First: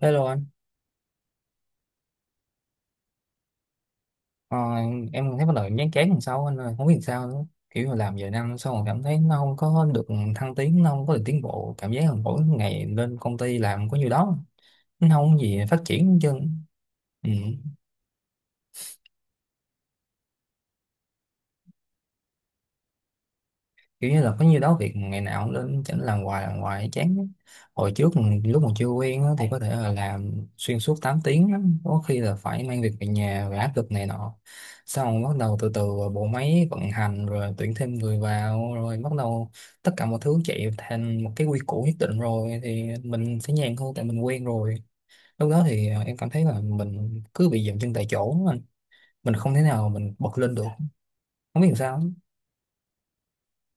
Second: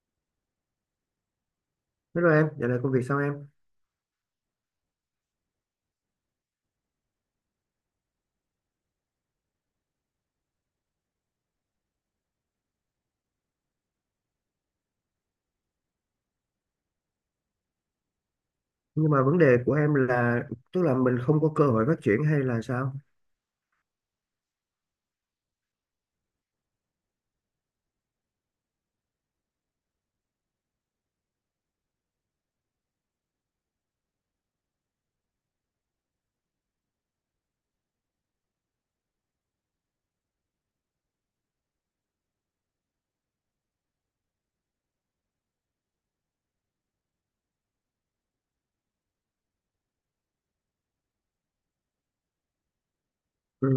Hello anh. Hello em, dạo này công việc sao em? ờ, em thấy bắt đầu em chán chán làm sao anh ơi, không biết làm sao nữa. Kiểu là làm vài năm xong rồi cảm thấy nó không có được thăng tiến, nó không có được tiến bộ. Cảm giác là mỗi ngày lên công ty làm có nhiêu đó, nó không có gì phát triển hết trơn. Ừ. Nhưng mà vấn đề của em là tức là mình không có cơ hội phát triển hay là sao? Kiểu như là có nhiêu đó việc ngày nào cũng lên chỉnh làm hoài chán lắm. Hồi trước lúc mà chưa quen á, thì có thể là làm xuyên suốt 8 tiếng á. Có khi là phải mang việc về nhà và áp lực này nọ, xong bắt đầu từ từ bộ máy vận hành rồi tuyển thêm người vào rồi bắt đầu tất cả mọi thứ chạy thành một cái quy củ nhất định, rồi thì mình sẽ nhàn hơn tại mình quen rồi. Lúc đó thì em cảm thấy là mình cứ bị dậm chân tại chỗ á anh. Mình không thể nào mình bật lên được, không biết làm sao á. Ừ.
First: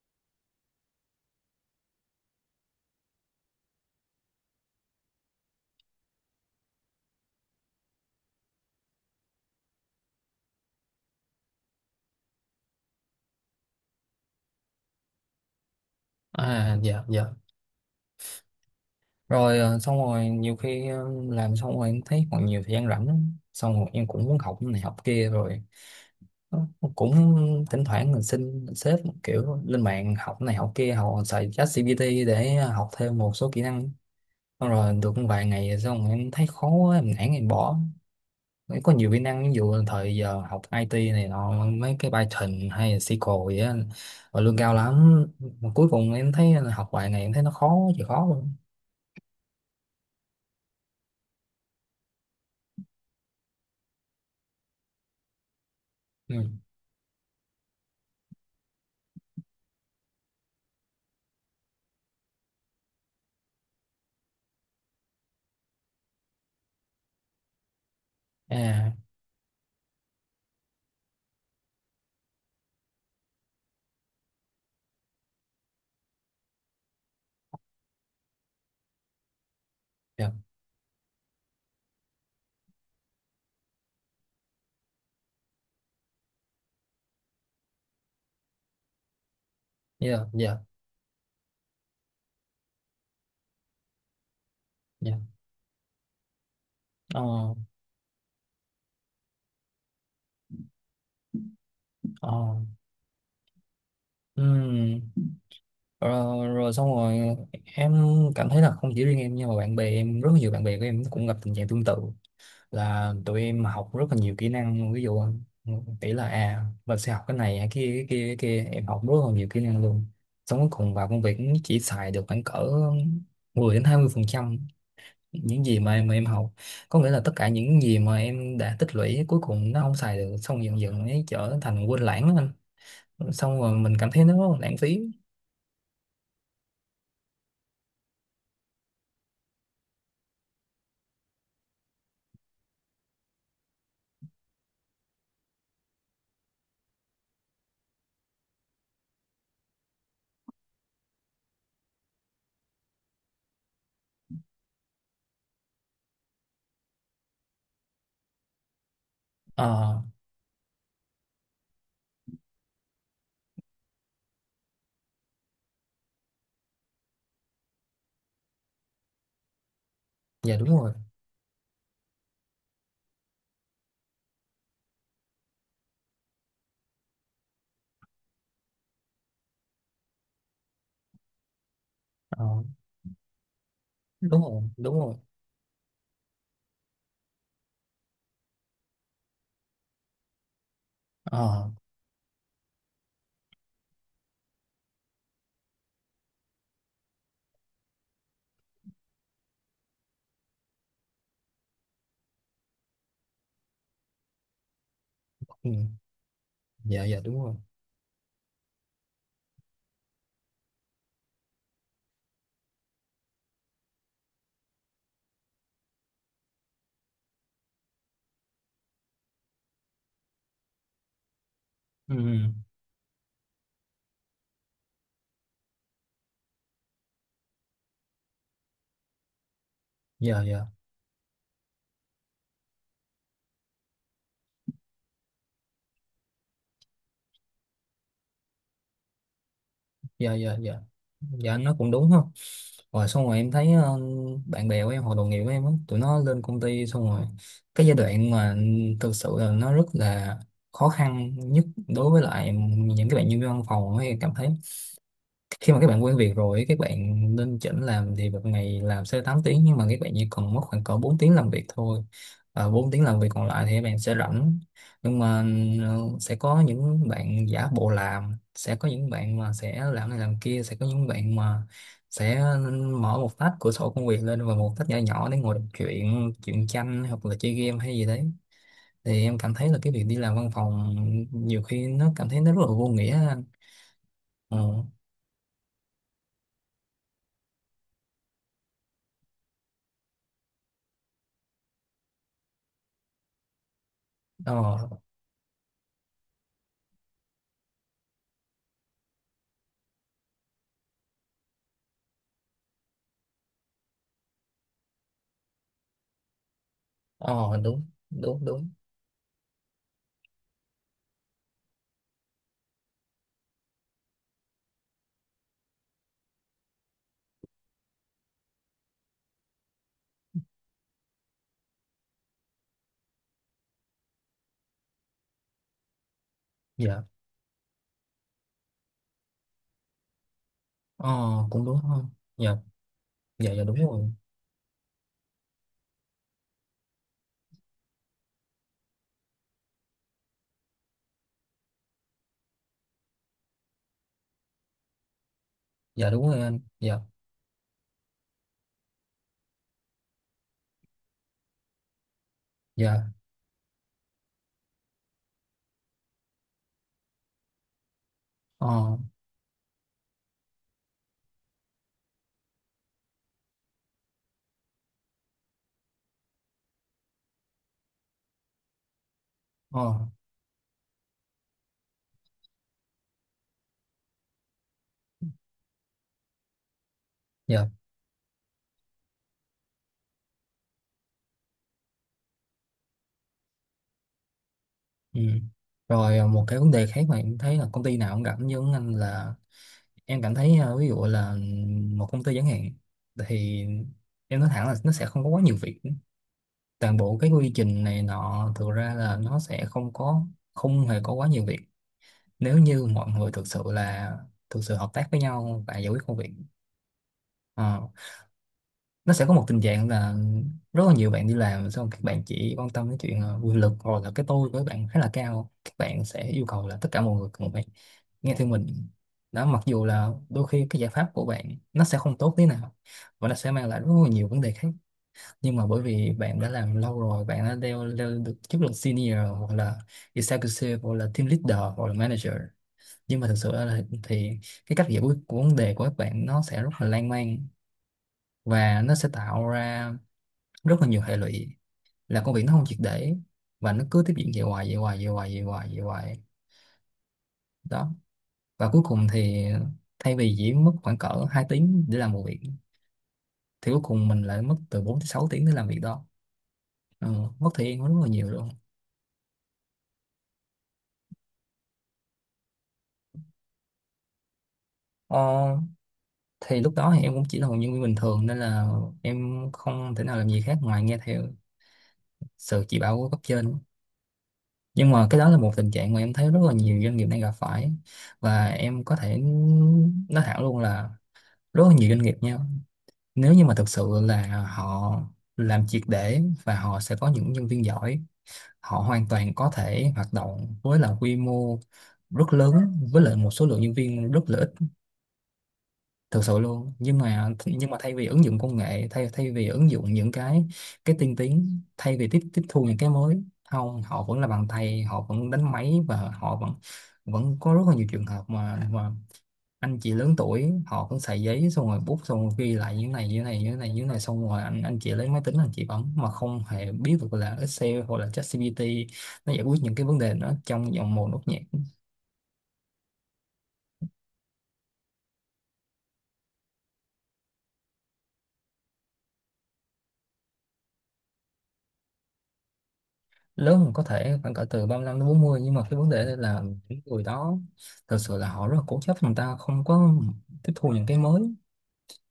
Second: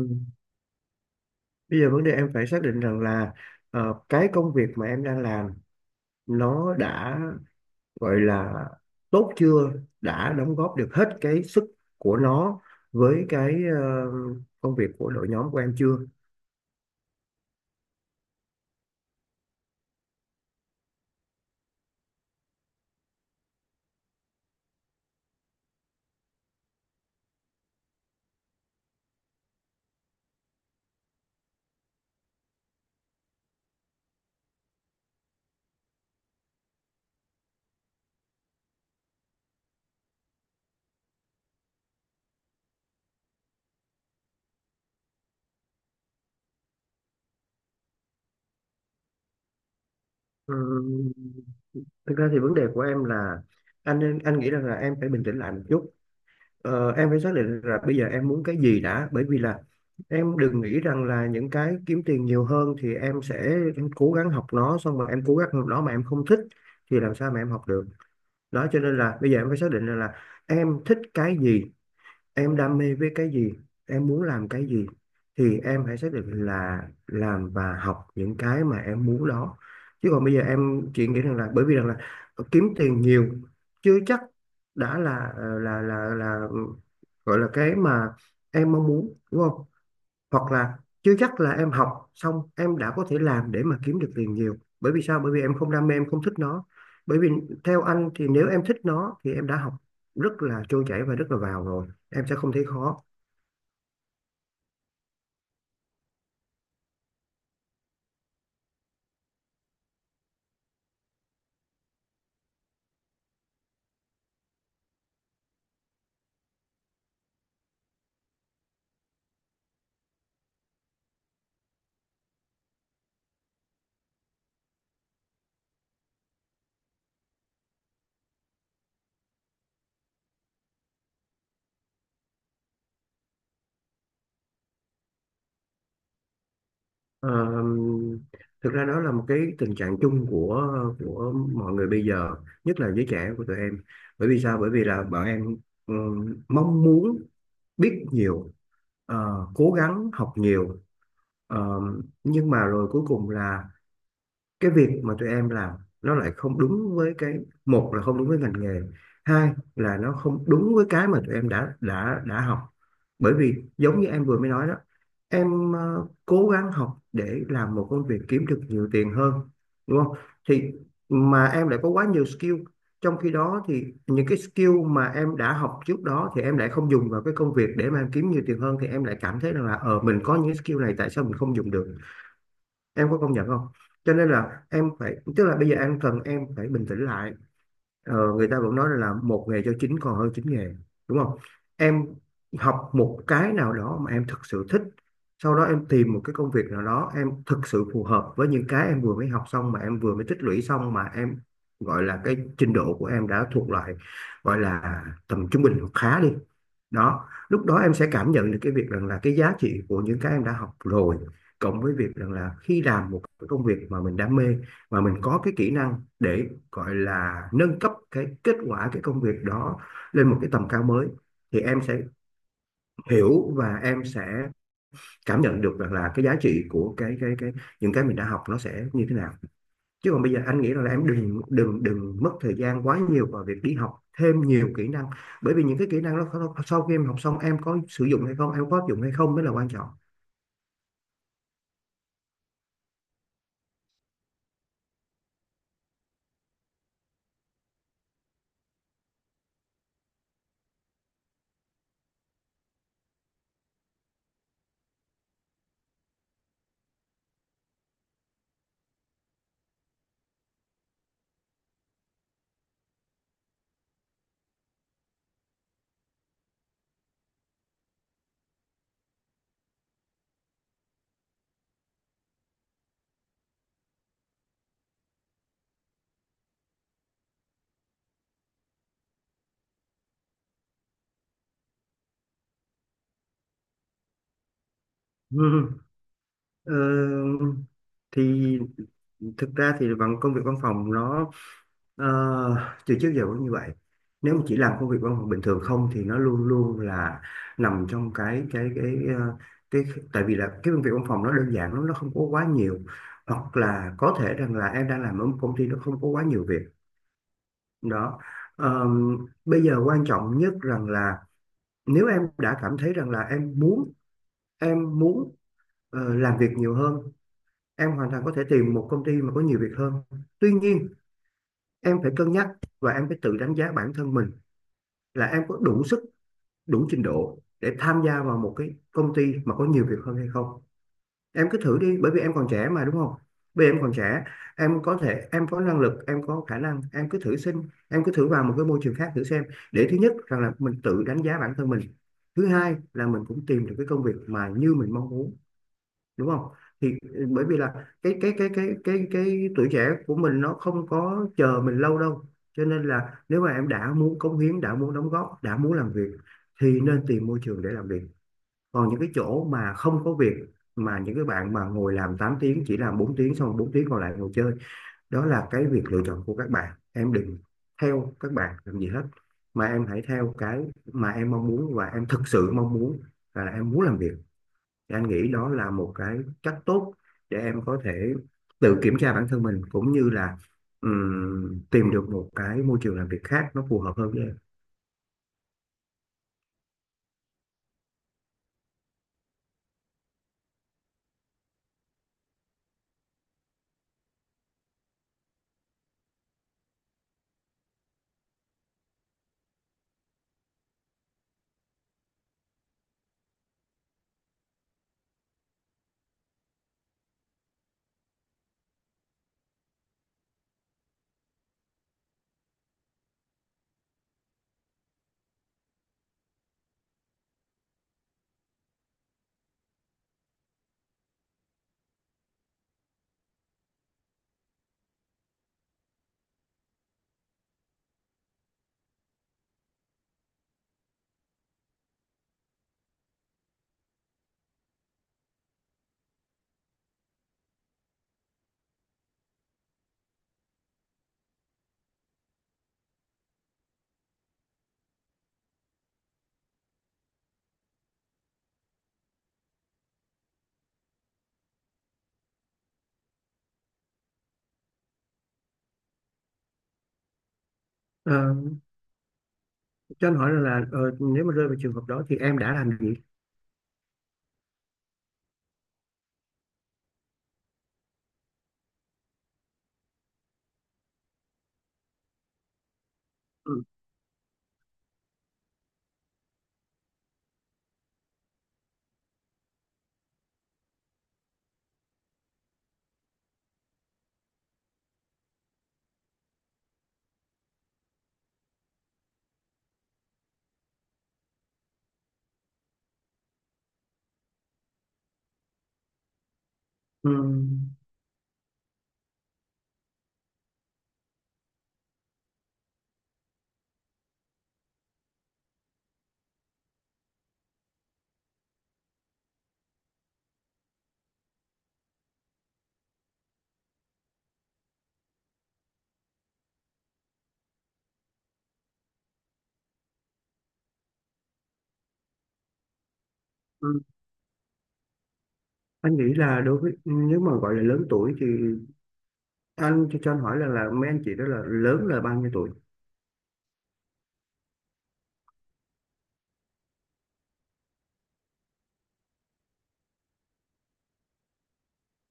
Bây giờ vấn đề em phải xác định rằng là cái công việc mà em đang làm nó đã gọi là tốt chưa, đã đóng góp được hết cái sức của nó với cái công việc của đội nhóm của em chưa? À, dạ dạ. Rồi, xong rồi nhiều khi, làm xong rồi em thấy còn nhiều thời gian rảnh lắm. Xong rồi em cũng muốn học này học kia rồi, ờ, cũng thỉnh thoảng mình xin sếp kiểu lên mạng học này học kia, học xài ChatGPT để học thêm một số kỹ năng. Xong rồi được vài ngày rồi xong rồi em thấy khó quá, em nản em bỏ. Em có nhiều kỹ năng, ví dụ là thời giờ học IT này nọ, mấy cái Python hay là SQL vậy á, và lương cao lắm, mà cuối cùng em thấy là học vài ngày em thấy nó khó chịu, khó luôn. Ừ. Thực ra thì vấn đề của em là anh nghĩ rằng là em phải bình tĩnh lại một chút. Ừ. Ờ, em phải xác định là bây giờ em muốn cái gì đã, bởi vì là em đừng nghĩ rằng là những cái kiếm tiền nhiều hơn thì em sẽ em cố gắng học nó, xong rồi em cố gắng học nó mà em không thích thì làm sao mà em học được. Đó cho À. nên là bây giờ em phải xác định rằng là em thích cái gì, em đam mê với cái gì, em muốn làm cái gì, thì em hãy xác định là làm và học những cái mà em muốn đó. Chứ còn Dạ. bây giờ em chỉ nghĩ rằng là bởi vì rằng là kiếm tiền nhiều chưa chắc đã là gọi là cái mà em mong muốn, đúng không? Dạ Hoặc dạ là chưa chắc là em học xong em đã có thể làm để mà kiếm được tiền nhiều, bởi vì dạ. sao, bởi vì em không đam mê, em không thích nó. Bởi vì ờ theo anh thì nếu em thích nó thì em đã học rất là trôi chảy và rất là vào rồi, em sẽ không ờ thấy khó. ừm. Rồi, rồi xong rồi em cảm thấy là không chỉ riêng em, nhưng mà bạn bè em, rất nhiều bạn bè của em cũng gặp tình trạng tương tự, là tụi em học rất là nhiều kỹ năng. Ví dụ tỷ là mình sẽ học cái này cái kia cái kia, em học rất là nhiều kỹ năng luôn, xong cuối cùng vào công việc cũng chỉ xài được khoảng cỡ 10 đến 20% những gì mà em học. Có nghĩa là tất cả những gì mà em đã tích lũy cuối cùng nó không xài được, xong dần dần ấy trở thành quên lãng á anh. Xong rồi mình cảm thấy nó rất là lãng phí. Ờ, thực ra đó là một cái tình trạng chung của mọi người bây giờ, nhất là giới trẻ của tụi em. Bởi vì sao, bởi vì là bọn em mong muốn biết nhiều, cố gắng học nhiều. Ờ, nhưng mà rồi cuối cùng là cái việc mà tụi em làm nó lại không đúng với cái, một là không đúng với ngành nghề, hai là ờ nó không đúng với cái mà tụi em đã học. Bởi vì giống như em vừa mới nói đó, em cố gắng học để làm một công việc kiếm được nhiều tiền hơn, đúng không? dạ Thì đúng rồi. mà em lại có quá nhiều skill, trong khi đó thì những cái skill mà em đã học trước đó thì em lại không dùng vào cái công việc để mà em kiếm nhiều tiền hơn, thì em lại cảm thấy rằng là ờ mình có những skill này tại sao mình không dùng được, ờ, em có công nhận không? Cho nên Đúng rồi, là em đúng rồi. phải, tức là bây giờ em cần em phải bình tĩnh lại. Ờ, người ta vẫn nói là một nghề cho chín còn hơn chín nghề, đúng không? ờ Em học một cái nào đó mà em thực sự thích, sau đó em tìm một cái công việc nào đó em thực sự phù hợp với những cái em vừa mới học xong mà em vừa mới tích lũy xong, mà em gọi là cái trình độ của em đã thuộc loại gọi là tầm trung ừ, bình hoặc khá đi. dạ dạ Đó, đúng rồi. lúc đó em sẽ cảm nhận được cái việc rằng là cái giá trị của những cái em đã học rồi, cộng với việc rằng là khi làm một cái công việc mà mình đam mê, mà mình có cái kỹ năng để gọi là nâng cấp cái kết quả cái công việc đó lên một cái tầm cao mới, thì em sẽ Ừ, ừ, hiểu và em sẽ cảm nhận được rằng là cái giá trị của cái những cái mình đã học nó sẽ như thế nào. Chứ còn bây giờ dạ dạ anh nghĩ rằng là em đừng đừng đừng mất thời gian quá nhiều vào việc đi học thêm nhiều kỹ năng, bởi vì những cái kỹ năng đó sau khi em học xong em có sử dụng hay không, em có áp dụng hay không mới là quan dạ dạ. Dạ dạ. Nó cũng đúng không. Rồi xong rồi em thấy, bạn bè của em hoặc đồng nghiệp của em á, tụi nó lên công ty xong rồi cái giai đoạn mà thực sự là nó rất là khó khăn nhất đối với lại những cái bạn nhân viên văn phòng ấy, em cảm thấy khi mà các bạn quen việc rồi ấy, các bạn nên chỉnh làm thì một ngày làm sẽ 8 tiếng, nhưng mà các bạn chỉ cần mất khoảng cỡ 4 tiếng làm việc thôi. À, 4 tiếng làm việc còn lại thì các bạn sẽ rảnh. Nhưng mà, ừ, sẽ có những bạn giả bộ làm, sẽ có những bạn mà sẽ làm này làm kia, sẽ có những bạn mà sẽ mở một tách cửa sổ công việc lên và một tách nhỏ nhỏ để ngồi đọc chuyện chuyện tranh hoặc là chơi game hay gì đấy. Thì em cảm thấy là cái việc đi làm văn phòng nhiều khi nó cảm thấy nó rất là vô nghĩa anh. ờ trọng. Ờ, thì thực ra thì bằng công việc văn phòng nó ờ, từ trước giờ cũng như vậy. Nếu mà ờ chỉ làm công việc văn phòng bình thường không thì nó luôn luôn là nằm trong cái tại vì là cái công việc văn phòng nó đơn giản lắm, nó không có quá nhiều, hoặc là có thể rằng là em đang làm ở một công ty nó không có quá nhiều việc. ờ Đúng Đó. đúng đúng. Ờ, bây giờ quan trọng nhất rằng là nếu em đã cảm thấy rằng là em muốn làm việc nhiều hơn, em hoàn toàn có thể tìm một công ty mà có nhiều việc hơn. Tuy nhiên em phải cân nhắc và em phải tự đánh giá bản thân mình, là em có đủ sức, đủ trình Dạ. độ để tham gia vào một cái công ty mà có nhiều việc hơn hay không. ờ Em cứ Cũng thử đúng đi, không. bởi vì em còn Dạ trẻ mà, đúng không? dạ dạ Bây vì đúng em còn rồi. trẻ, em có thể, em có năng lực, em có khả năng, em cứ thử xin, em cứ thử vào một cái môi trường khác thử xem, để thứ nhất rằng là mình tự đánh giá bản thân mình, thứ hai là mình cũng tìm được cái công việc mà như mình mong muốn, Dạ đúng đúng rồi không? anh. Thì Dạ ừ, bởi vì là cái tuổi trẻ của mình nó không có chờ mình lâu đâu, cho nên dạ. là nếu mà em đã muốn cống hiến, đã muốn đóng góp, đã muốn làm việc thì nên tìm môi trường để làm việc. Còn ờ những cái chỗ mà không có việc, mà những cái bạn mà ngồi làm 8 tiếng chỉ làm 4 tiếng, xong 4 tiếng còn lại ngồi chơi, đó là cái việc lựa chọn của các bạn, em đừng theo các bạn làm gì hết, mà em hãy ờ theo cái mà em mong muốn và em thực sự mong muốn là em muốn làm việc, thì anh nghĩ đó là một cái cách tốt để em dạ. có thể tự kiểm tra bản thân mình, cũng như là tìm được một cái môi trường làm việc khác nó phù hợp hơn với em. Ừ. Rồi một cái vấn đề khác mà em thấy là công ty nào cũng gặp như anh là em cảm thấy, ví dụ là một công ty chẳng hạn thì em nói thẳng là nó sẽ không có quá nhiều việc. Toàn bộ cái quy trình này nọ thực ra là nó sẽ không có, không hề có quá nhiều việc, nếu như mọi người thực sự là thực sự hợp tác với nhau và giải quyết công việc. ờ, nó sẽ có một tình trạng là rất là nhiều bạn đi làm xong các bạn chỉ quan tâm đến chuyện, quyền lực, hoặc là cái tôi của các bạn khá là cao, các bạn sẽ yêu cầu là tất cả mọi người cùng phải nghe theo mình. Đó, mặc dù là đôi khi cái giải pháp của bạn nó sẽ không tốt thế nào, và nó sẽ mang lại rất là nhiều vấn đề khác. Nhưng mà bởi vì bạn đã làm lâu rồi, bạn đã leo leo được chức là senior hoặc là executive hoặc là team leader hoặc là manager, nhưng mà thực sự là thì cái cách giải quyết của vấn đề của các bạn nó sẽ rất là lan man, và nó sẽ tạo ra rất là nhiều hệ lụy, là công việc nó không triệt để, và nó cứ tiếp diễn vậy hoài vậy hoài vậy hoài vậy hoài vậy hoài. Đó, và cuối cùng thì thay vì chỉ mất khoảng cỡ 2 tiếng để làm một việc, thì cuối cùng mình lại mất từ 4 tới 6 tiếng để làm việc đó. Ừ, mất thời gian rất là Ờ, nhiều luôn. cho anh hỏi là, là nếu mà rơi vào trường hợp đó thì em đã làm gì? ờ, thì lúc đó thì em cũng chỉ là một nhân viên bình thường, nên là em không thể nào làm gì khác ngoài nghe theo sự chỉ bảo của cấp trên. Ừ, Nhưng mà cái đó là một tình trạng mà em thấy rất là nhiều doanh nghiệp đang gặp phải, và em có thể nói thẳng luôn là rất là nhiều doanh nghiệp nha. Nếu như mà thực sự là họ làm triệt để và họ sẽ có những nhân viên giỏi, họ hoàn toàn có thể hoạt động với là quy mô rất lớn với lại một số lượng nhân viên rất là ít, thực sự luôn. Nhưng ừ, mà, nhưng mà thay vì ứng dụng công nghệ, thay thay vì ứng dụng những cái tiên tiến, thay vì tiếp tiếp thu những cái mới, không, họ vẫn là bằng tay, họ vẫn đánh máy, và họ vẫn, vẫn có rất là nhiều trường hợp mà anh chị lớn tuổi họ cũng xài giấy xong rồi bút xong rồi ghi lại như này như này như này như này, xong rồi anh chị lấy máy tính anh chị bấm mà không hề biết được là Excel hoặc là ChatGPT nó giải quyết những cái vấn đề đó trong vòng một nốt nhạc. ừ. Anh nghĩ là đối với nếu mà gọi là lớn tuổi thì anh cho anh hỏi là mấy anh chị đó là lớn là bao nhiêu tuổi? Lớn hơn có thể khoảng cỡ từ 35 đến 40, nhưng mà cái vấn đề đây là những người đó thực sự là họ rất là cố chấp, người ta không có tiếp thu những cái mới,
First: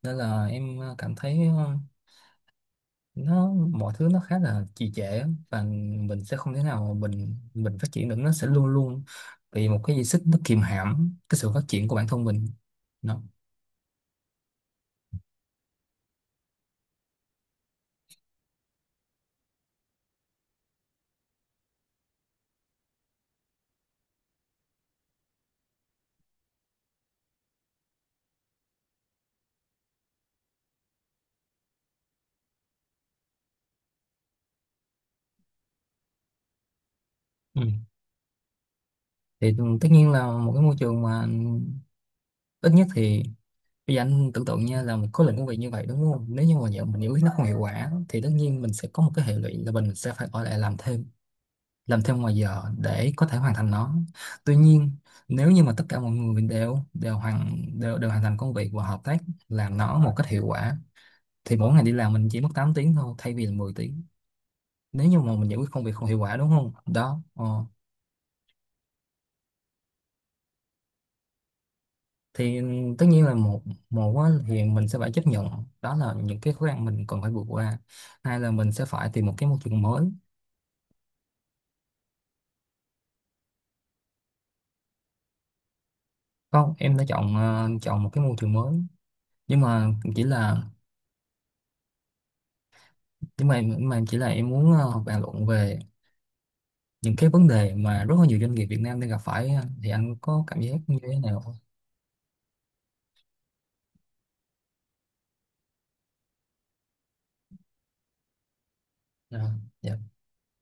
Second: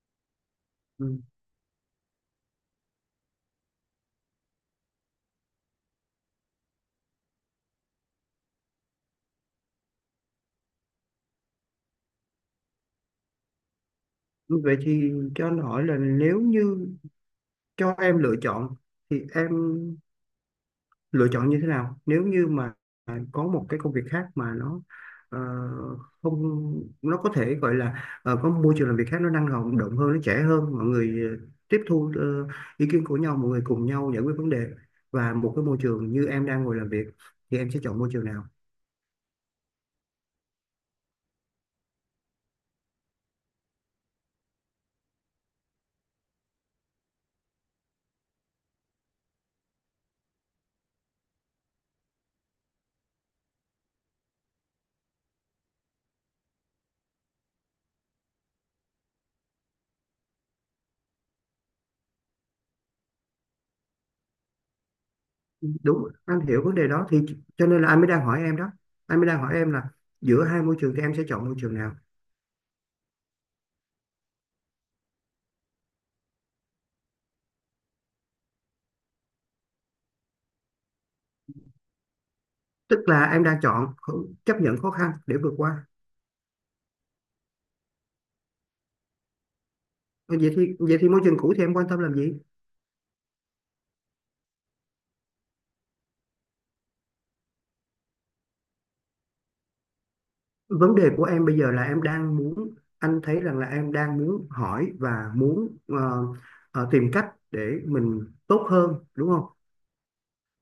nên là em, cảm Ừ. thấy, nó mọi thứ nó khá là trì trệ á, và mình sẽ không thể nào mà mình phát triển được, nó sẽ luôn luôn bị một cái gì xích nó kìm hãm cái sự phát triển của bản thân mình. Đó. Vậy thì cho anh hỏi là nếu như cho em lựa chọn thì em lựa chọn như thế nào, nếu như mà có một cái công việc khác mà nó ờ, không, nó có thể gọi là có môi trường làm việc khác nó năng động động hơn, nó trẻ hơn, mọi người tiếp thu ý kiến của nhau, mọi người cùng nhau giải quyết vấn đề, và một cái môi trường như em đang ngồi làm việc, thì Ừ. em sẽ chọn môi trường nào? Thì tất nhiên là một cái môi trường mà ít nhất thì bây giờ anh tưởng tượng nha là một khối lượng công việc như vậy, đúng không, nếu như mà giờ mình giải quyết nó không hiệu quả thì tất nhiên mình sẽ có một cái hệ lụy là mình sẽ phải ở lại làm thêm, làm thêm ngoài giờ để có thể hoàn thành nó. Tuy nhiên, nếu như mà tất cả mọi người đều đều hoàn thành công việc và hợp tác làm nó một cách hiệu quả, thì mỗi ngày đi làm mình chỉ mất 8 tiếng thôi, thay vì là 10 tiếng nếu như mà mình giải quyết công việc Đúng, không hiệu quả, anh đúng hiểu không. vấn đề đó, thì Đó. Ờ. cho nên là anh mới đang hỏi em đó, anh mới đang hỏi em là giữa hai môi trường thì em sẽ chọn môi trường nào. Thì tất nhiên là một, một á, thì mình sẽ phải chấp nhận, đó là những cái khó khăn mình cần phải vượt qua. Hai là mình sẽ phải tìm một cái môi trường mới. Tức là em đang chấp nhận khó khăn để vượt qua. Không, em đã chọn, chọn một cái môi trường mới, nhưng mà chỉ Vậy là, thì môi trường cũ thì em quan tâm làm gì? nhưng mà chỉ là em muốn, bàn luận về những cái vấn đề mà rất là nhiều doanh nghiệp Việt Nam đang gặp phải á, thì anh có cảm giác Vấn như thế đề của nào? em Không? bây giờ là em đang muốn anh thấy rằng là em đang muốn hỏi và muốn tìm cách để mình tốt hơn, đúng À, không? dạ.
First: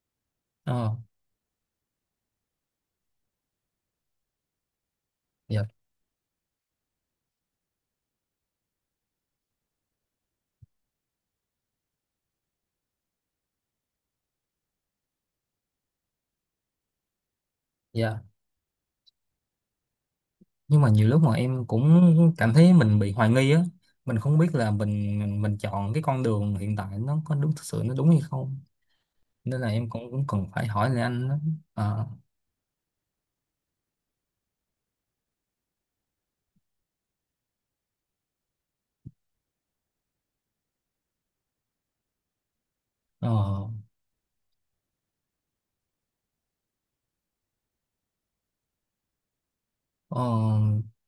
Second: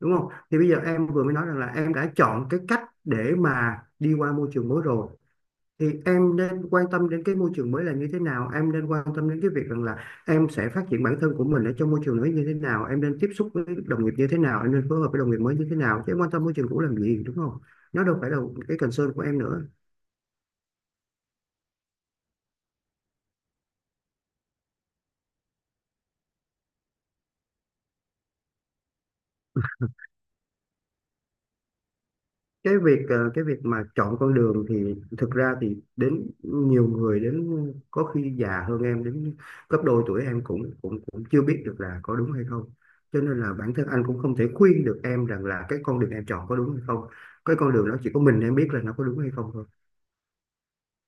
Đúng không? Thì bây giờ Ờ, em vừa mới nói rằng là em đã chọn cái cách để mà đi qua môi trường mới rồi, dạ, thì em nên quan tâm đến cái môi trường mới là như thế nào, em nên quan tâm đến cái việc rằng là em sẽ phát triển bản thân của mình ở trong môi trường mới như thế nào, em nên tiếp xúc với đồng nghiệp như thế nào, em nên phối hợp với đồng nghiệp mới như thế nào, chứ em quan tâm môi trường cũ làm gì, đúng không? Nó đâu dạ. phải là cái concern của em nữa. Nhưng mà nhiều lúc mà em cũng cảm thấy mình bị hoài nghi á, mình không biết là mình chọn cái con đường hiện tại nó có đúng, thực sự nó đúng hay không. Nên là em cũng cũng cần phải hỏi lại anh đó. À. Cái việc cái việc mà chọn con đường thì thực ra thì đến nhiều người, đến có khi già hơn em đến gấp đôi tuổi em cũng cũng cũng chưa biết được là có đúng hay không, cho nên là ờ, bản thân anh cũng không thể khuyên được em rằng là cái con đường em chọn có đúng hay không. Cái con đường đó chỉ có mình em biết là nó có đúng hay không thôi, ờ,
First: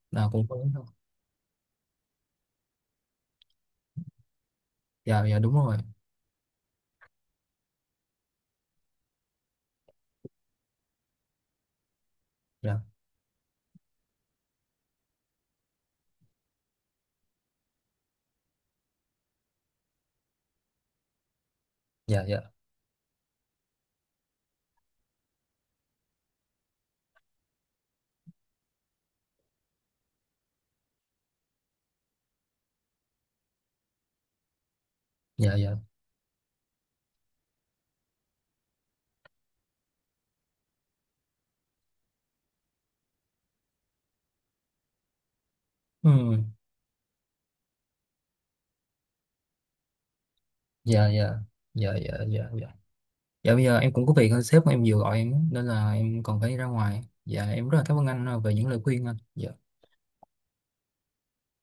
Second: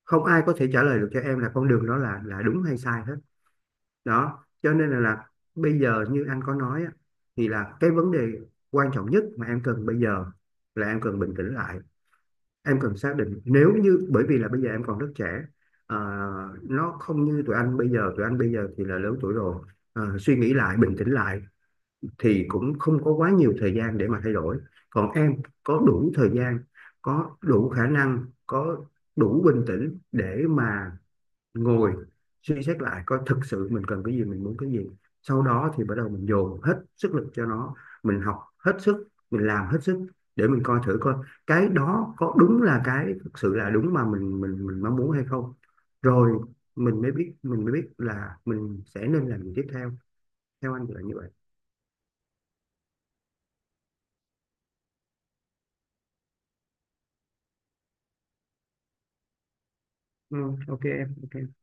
không là ai cũng có có thể đúng trả không? lời được cho em là con đường đó là đúng hay sai hết. Đó cho nên Dạ, là dạ đúng rồi. bây giờ như anh có nói á, thì là cái vấn đề quan trọng nhất mà em cần bây giờ là em cần bình tĩnh lại, em Dạ, cần xác định nếu như, bởi vì là bây giờ em còn rất trẻ. Ờ, nó không như tụi anh bây giờ, tụi anh bây giờ thì là lớn tuổi rồi. Ờ, suy nghĩ lại, bình tĩnh lại dạ, dạ, thì cũng không có quá nhiều thời gian để mà thay đổi. Còn em có đủ thời gian, có đủ khả năng, có đủ bình tĩnh để mà ngồi suy xét lại coi thực sự mình cần cái gì, mình muốn cái gì, sau dạ, đó dạ. thì bắt đầu mình dồn hết sức lực cho nó, mình học hết sức, mình làm hết sức, để mình coi thử coi cái đó có đúng là cái thực sự là đúng mà mình mong muốn hay không. Ừ, Rồi mình mới biết là mình sẽ nên làm gì tiếp theo. Theo anh thì là dạ, như vậy. dạ, dạ, dạ, dạ, dạ. Dạ bây giờ em cũng có việc hơn, sếp của em vừa gọi em á, nên là em còn phải ra ngoài. Dạ em rất là cảm ơn anh, về những lời khuyên anh. Dạ. Ừ, ok em, ok.